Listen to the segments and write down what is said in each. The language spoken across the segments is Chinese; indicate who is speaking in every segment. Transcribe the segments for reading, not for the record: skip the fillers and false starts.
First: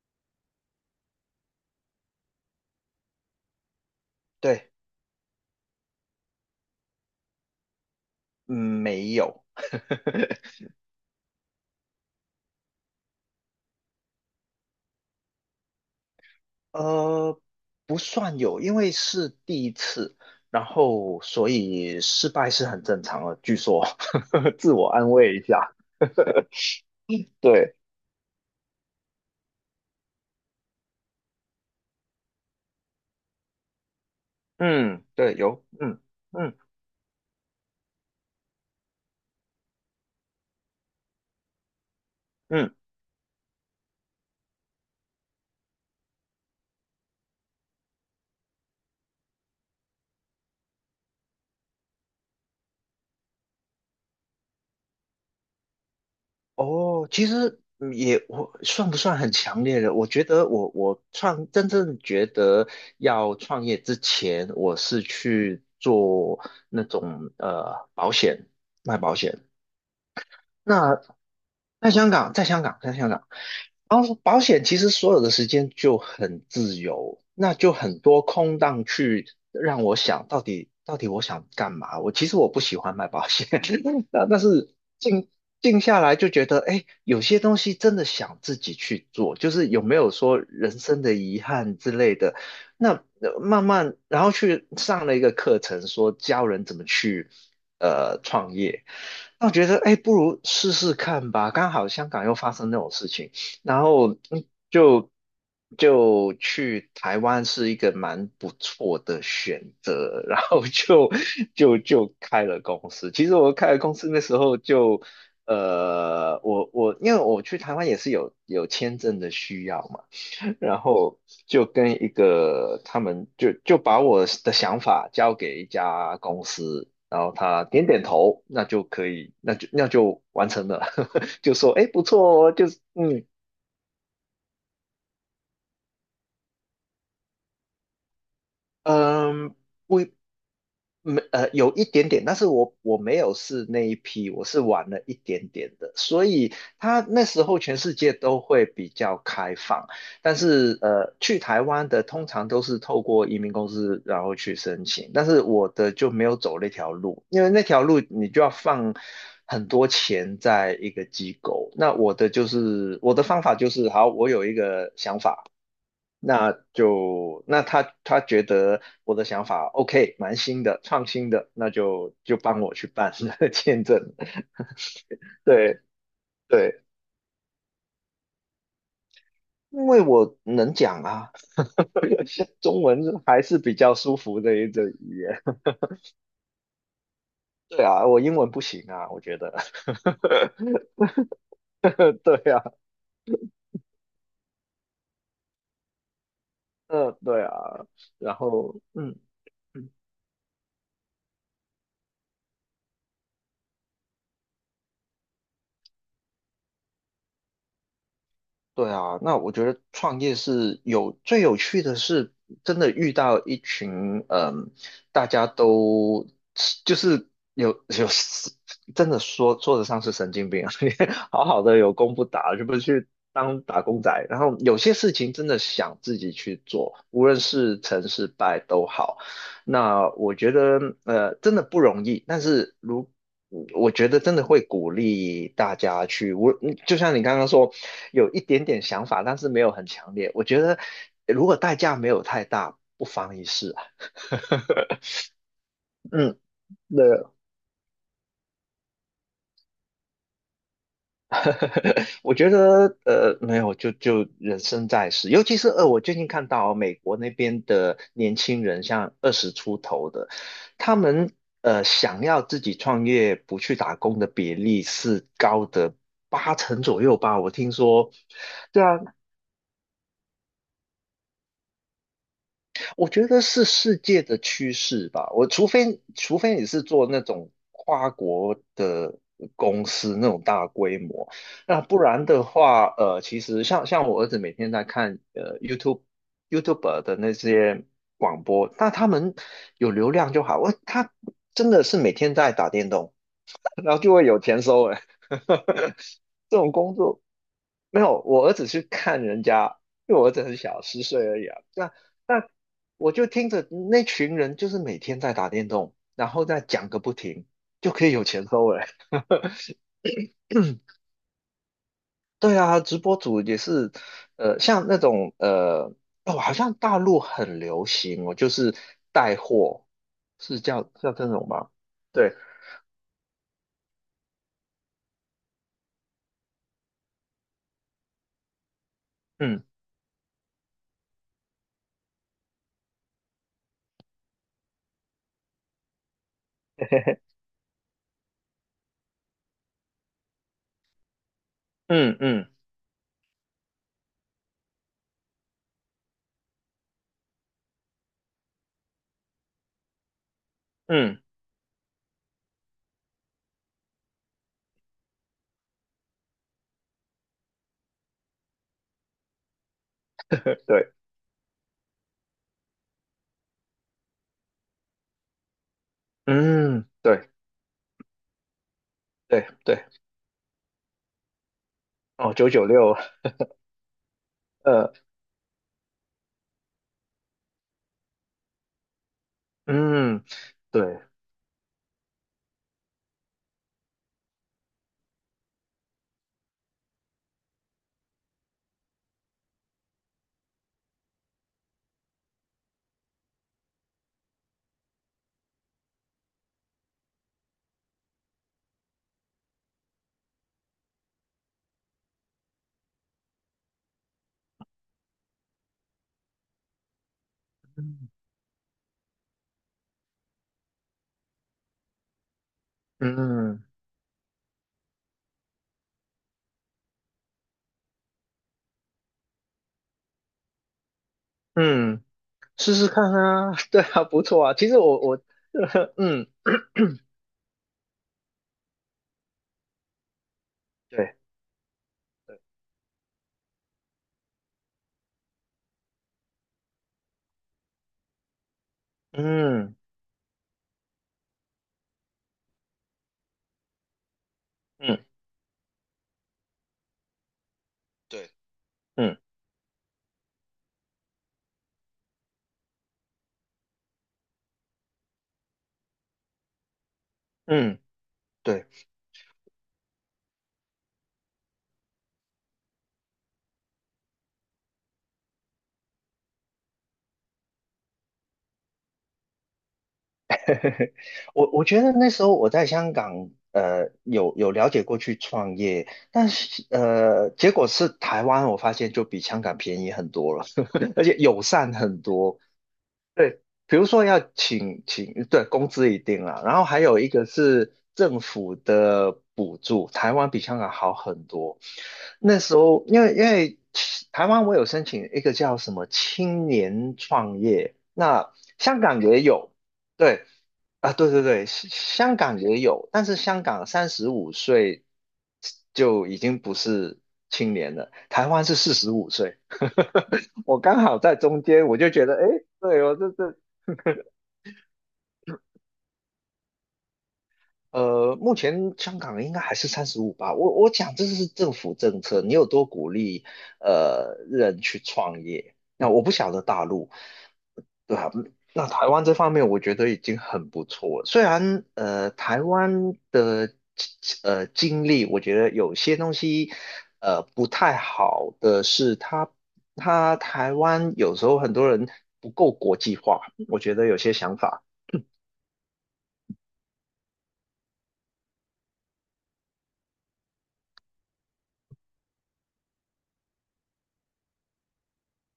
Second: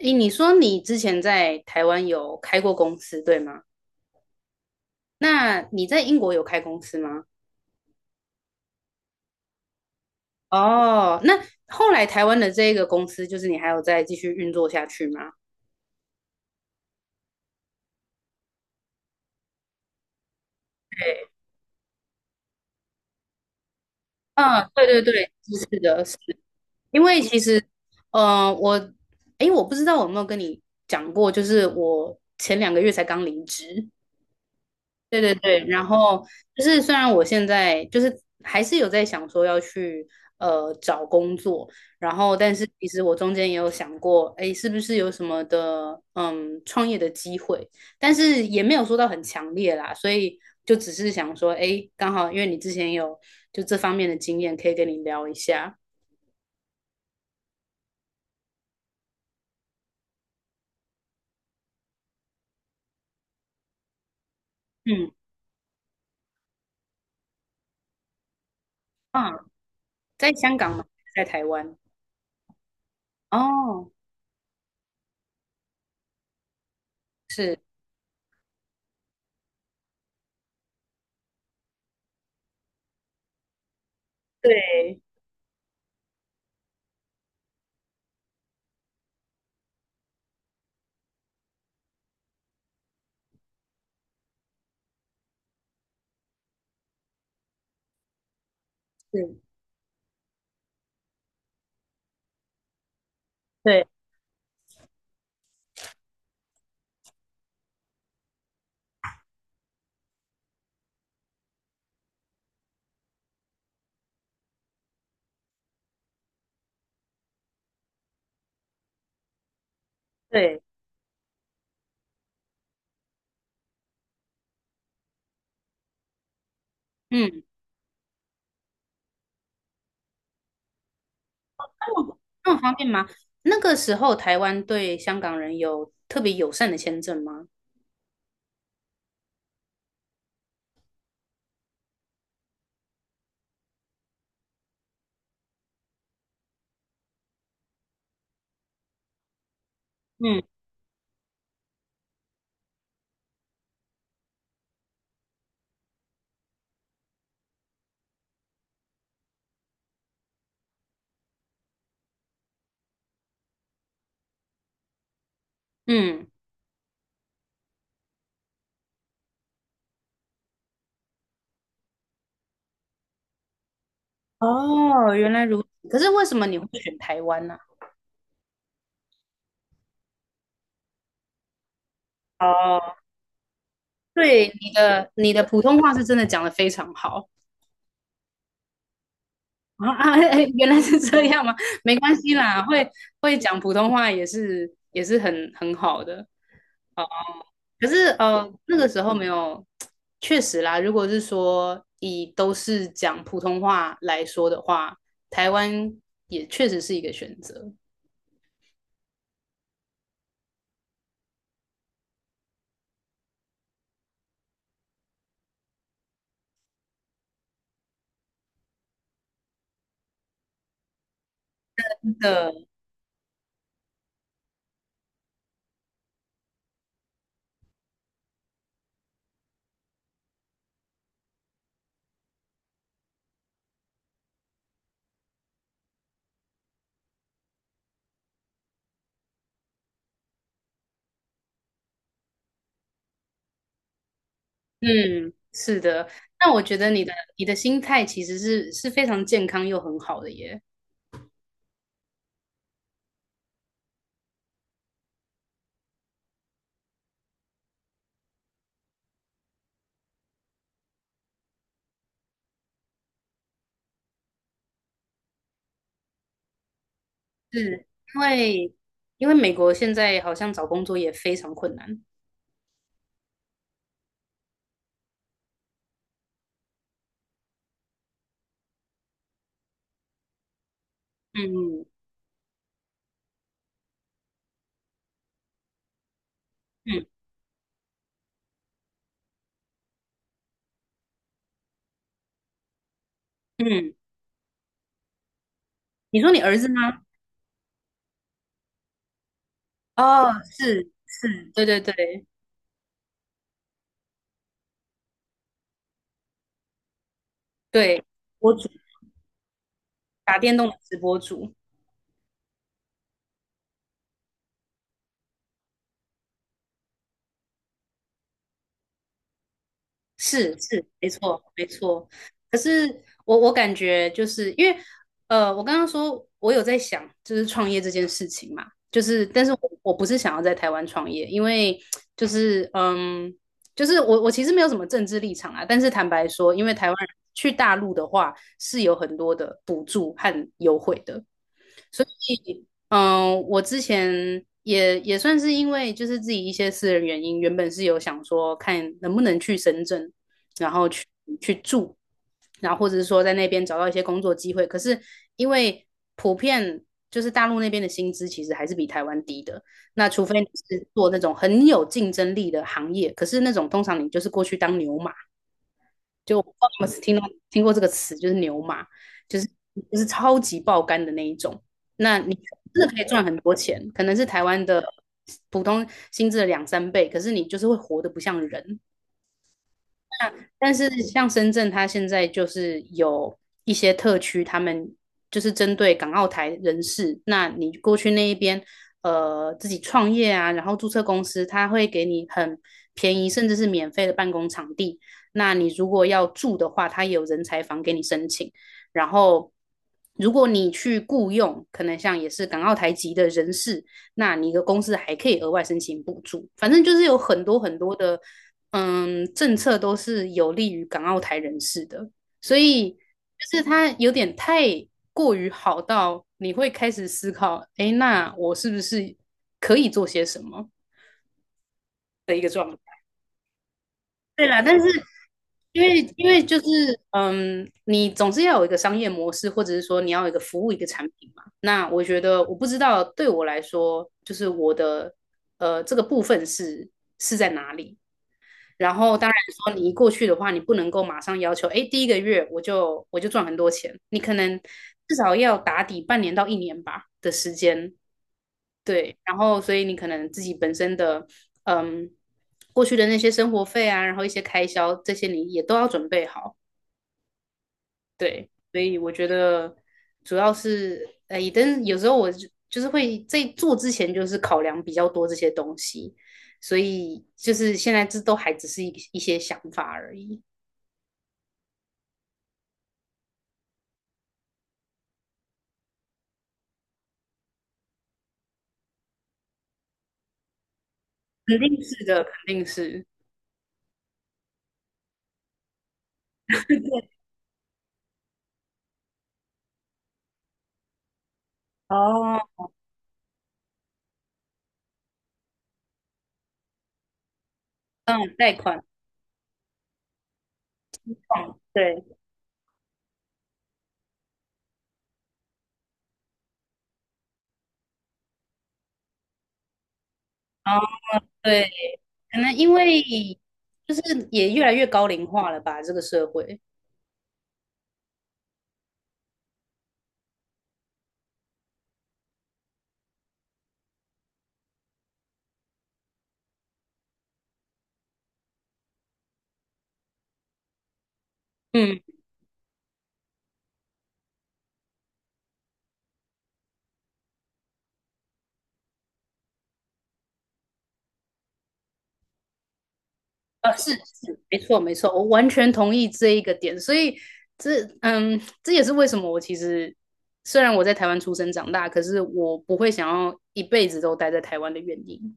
Speaker 1: 诶，你说你之前在台湾有开过公司，对吗？
Speaker 2: 对。
Speaker 1: 那你在英国有开公司吗？
Speaker 2: 嗯，没有。
Speaker 1: 哦，那后来台湾的这个公司，就是你还有再继续运作下去吗？
Speaker 2: 呃，不算有，因为是第一次，然后所以失败是很正常的，据说。
Speaker 1: 嗯，
Speaker 2: 自
Speaker 1: 对
Speaker 2: 我
Speaker 1: 对
Speaker 2: 安
Speaker 1: 对，
Speaker 2: 慰一
Speaker 1: 是
Speaker 2: 下。
Speaker 1: 是的，是，因为其实，
Speaker 2: 对，
Speaker 1: 呃，我，诶，我不知道我有没有跟你讲过，就是我前两个月才刚离职，
Speaker 2: 嗯，
Speaker 1: 对对
Speaker 2: 对，
Speaker 1: 对，
Speaker 2: 有，
Speaker 1: 然
Speaker 2: 嗯
Speaker 1: 后
Speaker 2: 嗯
Speaker 1: 就是虽然我现在就是还是有在想说要去找工作，然后但是
Speaker 2: 嗯，
Speaker 1: 其实我中间也有想过，哎，是不是有什么的创业的机会，但是也没有说到很强烈啦，所以就只是想说，哎，刚好因为你之前有就这方面的经验，可以跟你聊一下。
Speaker 2: 哦，其实也我算不算很强烈的？我觉得我真正觉得要创业之前，我是
Speaker 1: 嗯
Speaker 2: 去做那种保险，卖保
Speaker 1: 啊，
Speaker 2: 险。
Speaker 1: 在香港吗？
Speaker 2: 那
Speaker 1: 在台湾？
Speaker 2: 在香港，在香港，在香港。
Speaker 1: 哦，
Speaker 2: 然后保险其实所有的时间就很自由，那
Speaker 1: 是，
Speaker 2: 就很多空档去让我想到底我想干嘛。我其实我不喜欢买保险，但是
Speaker 1: 对，
Speaker 2: 静下来就觉得，哎，有些东西真的想自己去做，就是有没有说人生的遗憾之类的。那慢慢，然后去上了一个课程，说教人怎么去创业。
Speaker 1: 是，
Speaker 2: 那我觉得，哎，不如试试看吧。刚好香港又发生那种事情，然
Speaker 1: 对
Speaker 2: 后就去台湾是一个蛮不错的选择，然后就开了公司。其实我开了公司那时候就，我因为我去台湾也是有签证的需要嘛。
Speaker 1: 对，
Speaker 2: 然后就跟一个他们就把我的想法交给一家公司，然后
Speaker 1: 嗯。
Speaker 2: 他点点头，那就可以，那就完成了，就说哎不错
Speaker 1: 那
Speaker 2: 哦，
Speaker 1: 么
Speaker 2: 就
Speaker 1: 方
Speaker 2: 是
Speaker 1: 便吗？
Speaker 2: 嗯
Speaker 1: 那个时候台湾对香港人有特别友善的签证吗？
Speaker 2: 嗯不没呃有一点点，但是我没有是那一批，我是晚了一点点的，所以他那时候全世界都会比较开放，但
Speaker 1: 嗯
Speaker 2: 是去台湾的通常都是透过移民公司然后去申请，但是我的就没有走那条路，因为那条路你就要放很多钱在一个机构，那我的就是我的方法就是好，我有一个想法。
Speaker 1: 嗯，
Speaker 2: 那他觉得我的想法 OK，蛮新的，创新的，那就帮我去办 签证。
Speaker 1: 哦，原来如此。
Speaker 2: 对
Speaker 1: 可是为什么你会
Speaker 2: 对，
Speaker 1: 选台湾呢、
Speaker 2: 因为我能讲啊，中
Speaker 1: 哦，
Speaker 2: 文还是比较舒服
Speaker 1: 对，
Speaker 2: 的一
Speaker 1: 你
Speaker 2: 种
Speaker 1: 的
Speaker 2: 语
Speaker 1: 你的
Speaker 2: 言。
Speaker 1: 普 通话是真的讲得非常好。
Speaker 2: 对啊，我英文不行啊，我觉得。
Speaker 1: 啊啊！哎、哎原来是这样吗？没关 系
Speaker 2: 对
Speaker 1: 啦，
Speaker 2: 啊，
Speaker 1: 会会讲普通话也是也是很很好的。哦，
Speaker 2: 嗯，对啊，
Speaker 1: 可是
Speaker 2: 然后
Speaker 1: 那个时候没有，
Speaker 2: 嗯
Speaker 1: 确实啦。如果是说以都是讲普通话来说的话，台湾也确实是一个选择
Speaker 2: 对啊，那我觉得创业是有最有趣的是，真的遇到一群，大家都就是有真的说得上是神经病啊 你好好的有工不
Speaker 1: 的。
Speaker 2: 打，就不去当打工仔。然后有些事情真的想自己去做，无论是成是败都好。那我觉得真的不容易，但是我觉得真的会鼓励大家去，我就像你刚刚说，有一点点想法，但是没有很强烈。我觉得如果代价没有太大，不妨一试啊。
Speaker 1: 嗯，是的。
Speaker 2: 嗯，
Speaker 1: 那我觉得你
Speaker 2: 对，
Speaker 1: 的你的心态其实是是非常健康又很好的耶，
Speaker 2: 我觉得没有，就人生在世，尤其是我最近看到美国那边的年轻人，像20出头的，他们想要自己创业不去打工的比例是高的八成左右吧，我听
Speaker 1: 是
Speaker 2: 说。
Speaker 1: 因为
Speaker 2: 对啊，
Speaker 1: 因为美国现在好像找工作也非常困难。
Speaker 2: 我觉得是世界的趋势吧。我除非你是做那种跨国的公司那种大规模，那
Speaker 1: 嗯
Speaker 2: 不然的话，其实像我儿子每天在看YouTube
Speaker 1: 嗯
Speaker 2: 的那些广播，那他们有流量就好。他真的是每天在打电动，
Speaker 1: 嗯，
Speaker 2: 然后就会有钱收了。
Speaker 1: 你说你儿
Speaker 2: 这
Speaker 1: 子
Speaker 2: 种工
Speaker 1: 吗？
Speaker 2: 作没有，我儿子去看人家，因为我
Speaker 1: 哦，
Speaker 2: 儿子很小，
Speaker 1: 是
Speaker 2: 10岁而已
Speaker 1: 是，
Speaker 2: 啊。
Speaker 1: 对对对
Speaker 2: 那我就听着那群人就是每天在打电动，然后再讲个不停，就
Speaker 1: 对，
Speaker 2: 可以有钱
Speaker 1: 博主
Speaker 2: 收了。
Speaker 1: 打电动的直播主，
Speaker 2: 对啊，直播主也是，像那种哦，好像大陆很流行哦，就是带货，
Speaker 1: 是
Speaker 2: 是叫
Speaker 1: 是，没
Speaker 2: 叫这
Speaker 1: 错
Speaker 2: 种
Speaker 1: 没
Speaker 2: 吗？
Speaker 1: 错。
Speaker 2: 对，
Speaker 1: 可是我我感觉就是因为我刚刚说我有在想，就是创业这件事情嘛，就是但是我
Speaker 2: 嗯
Speaker 1: 我不是想要在台湾创业，因为就是就是我我其实没有什么政治立场啊，但是坦白说，因为台湾人 去大陆的话是有很多的补助和优惠的。所
Speaker 2: 嗯嗯
Speaker 1: 以，嗯，我之前也也算是因为就是自己一些私人原因，原本是有想说看能不能去深圳，然后去
Speaker 2: 嗯，
Speaker 1: 去住，然后或者是说在那边找到一些工作机会。可是因为普遍就是大陆那边的薪资其实还是比台湾低的，那除非你是
Speaker 2: 对，
Speaker 1: 做那种很有竞争力的行业，可是那种通常你就是过去当牛马，就我不知道你
Speaker 2: 嗯
Speaker 1: 们听到
Speaker 2: 对。
Speaker 1: 听过这个词，就是牛马，就是
Speaker 2: 对对，
Speaker 1: 就是超级爆肝的那一种。那
Speaker 2: 哦，
Speaker 1: 你
Speaker 2: 九九
Speaker 1: 真的
Speaker 2: 六，
Speaker 1: 可以赚很多钱，可能是台湾的
Speaker 2: 呃，
Speaker 1: 普通薪资的两三倍，可是你就是会活得不像人。
Speaker 2: 嗯，
Speaker 1: 但是
Speaker 2: 对，
Speaker 1: 像深圳，它现在就是有一些特区，他们就是针对港澳台人士，那你过去那一边，自己创业啊，然后注册公司，他会给你很便宜，甚至是免费的办公场地。那你如果要住的话，他也有人才房给你申请。然后，如果你去雇佣，可能像也是港澳台籍的人士，那你的公司还可以额外申请补助。反正就是有很多很多的
Speaker 2: 嗯
Speaker 1: 政策都是有利于港澳台人士的，所以就是
Speaker 2: 嗯
Speaker 1: 它有点太过于好到你会开始思考，诶，那我是不是可以做些什么？
Speaker 2: 嗯，试试看啊，对啊，不错
Speaker 1: 对
Speaker 2: 啊。
Speaker 1: 啦，
Speaker 2: 其实
Speaker 1: 但是
Speaker 2: 我，
Speaker 1: 因 为
Speaker 2: 嗯，
Speaker 1: 因为就是你总是要有一个商业模式，或者是说你要有一个服务一个产
Speaker 2: 对，
Speaker 1: 品嘛。那我觉得我不知道对我来说，就是我的这个部分是是在哪里。然后当然说
Speaker 2: 嗯
Speaker 1: 你一过去的话，你不能够马上要求，哎，第一个月我就我就赚很多钱，你可能
Speaker 2: 嗯
Speaker 1: 至少要打底半年到一年吧的时间，
Speaker 2: 对，
Speaker 1: 对，
Speaker 2: 嗯
Speaker 1: 然后所以你可能自己本身的，嗯，过去的那些生活费啊，然后一些开销这些你也都要准备好，
Speaker 2: 嗯，
Speaker 1: 对，
Speaker 2: 对，
Speaker 1: 所以我觉得主要是，哎，但有时候我就就是会在做之前就是考量比较多这些东西，所以就是现在这都还只是一一些想法而已。
Speaker 2: 我觉得那时候我在香港，有了解过去创业，但是结果是台湾，我发现就比香港便宜很多了，而且友
Speaker 1: 肯
Speaker 2: 善
Speaker 1: 定
Speaker 2: 很
Speaker 1: 是的，肯
Speaker 2: 多。
Speaker 1: 定是。
Speaker 2: 比如说要请，对，工资一定啦，然后还有一个是政府的补助，台湾比香港好很多。那
Speaker 1: 哦，
Speaker 2: 时候，因为台湾我有申请一个叫什么青年创业，
Speaker 1: 那
Speaker 2: 那
Speaker 1: 种贷
Speaker 2: 香
Speaker 1: 款
Speaker 2: 港也有，对，啊，对对对，
Speaker 1: 嗯，
Speaker 2: 香
Speaker 1: 对，
Speaker 2: 香港也有，但是香港35岁就已经不是青年了，台湾是45岁。我
Speaker 1: 哦，
Speaker 2: 刚好在中间，
Speaker 1: 对，
Speaker 2: 我就觉得，哎，
Speaker 1: 可能因
Speaker 2: 对，我
Speaker 1: 为
Speaker 2: 这这
Speaker 1: 就是也越来越高龄化了吧，这个社会。
Speaker 2: 呃，目前香港应该还是三十五吧。我讲这是政府政策，你有多鼓励人去创业？那我不晓得大陆，对啊，那台湾这方面我觉得已经很不错了。虽然
Speaker 1: 嗯，
Speaker 2: 台湾的经历，我觉得有些东西不太好的是它，台湾有时候很多人不够国际化，我觉得
Speaker 1: 是
Speaker 2: 有些想
Speaker 1: 是，没
Speaker 2: 法。
Speaker 1: 错没错，我完全同意这一个点。所以这嗯，这也是为什么我其实虽然我在台湾出生长大，可是我不会想要一辈子都待在台湾的原因。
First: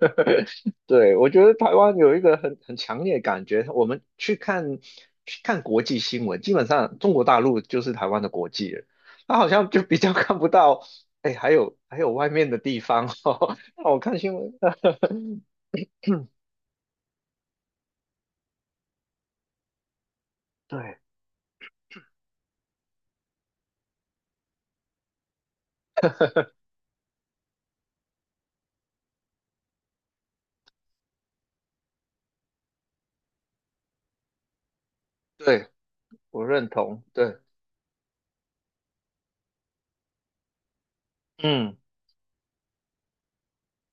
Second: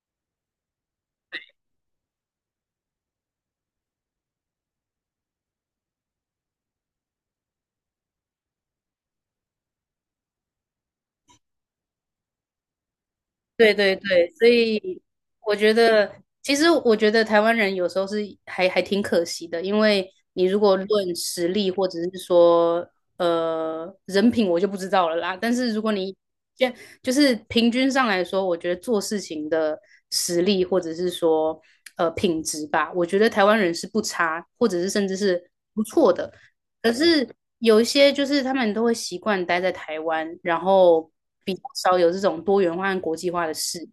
Speaker 2: 对，我觉得台湾有一个很强烈的感觉，我们去看国际新闻，基本上中国大陆就是台湾的国际了，他好像就比较 看不到，哎，还有外面的地方哦。
Speaker 1: 对
Speaker 2: 那
Speaker 1: 对
Speaker 2: 我看
Speaker 1: 对，
Speaker 2: 新
Speaker 1: 所
Speaker 2: 闻，
Speaker 1: 以我觉得，其实我觉得台湾人有时候是还还挺可惜的，因为你如果
Speaker 2: 对
Speaker 1: 论实力或者是说人品，我就不知道了啦。但是如果你就就是平均上来说，我觉得做事情的实力或者是说品质吧，我觉得台湾人是不差，或者是甚至是
Speaker 2: 对，
Speaker 1: 不错的。
Speaker 2: 我认
Speaker 1: 可
Speaker 2: 同，
Speaker 1: 是
Speaker 2: 对，
Speaker 1: 有一些就是他们都会习惯待在台湾，然后比较
Speaker 2: 嗯
Speaker 1: 少有这种多元化和国际化的事。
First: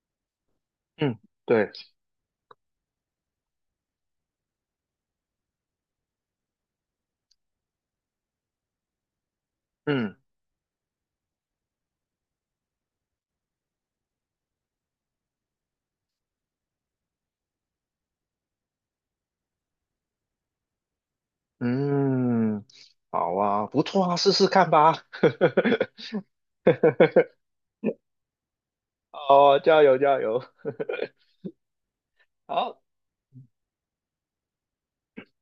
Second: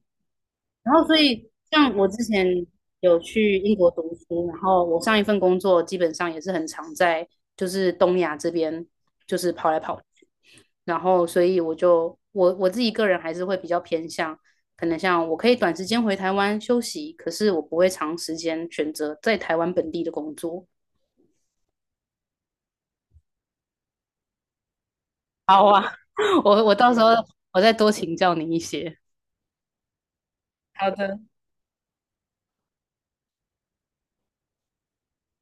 Speaker 1: 然后所
Speaker 2: 嗯，
Speaker 1: 以
Speaker 2: 对，
Speaker 1: 像我之前有去英国读书，然后我上一份工作基本上也是很常在就是东亚这边就是跑来跑
Speaker 2: 嗯
Speaker 1: 去，然后所以我就我我自己个人还是会比较偏向。可能像我可以短时间回台湾休息，可是我不会长时间选择在台湾本地的工作。
Speaker 2: 嗯，好啊，不错啊，试试看吧，
Speaker 1: 好啊，我我到时候 我再多请教你一些。
Speaker 2: 哦，加油加油，
Speaker 1: 好的。
Speaker 2: 好。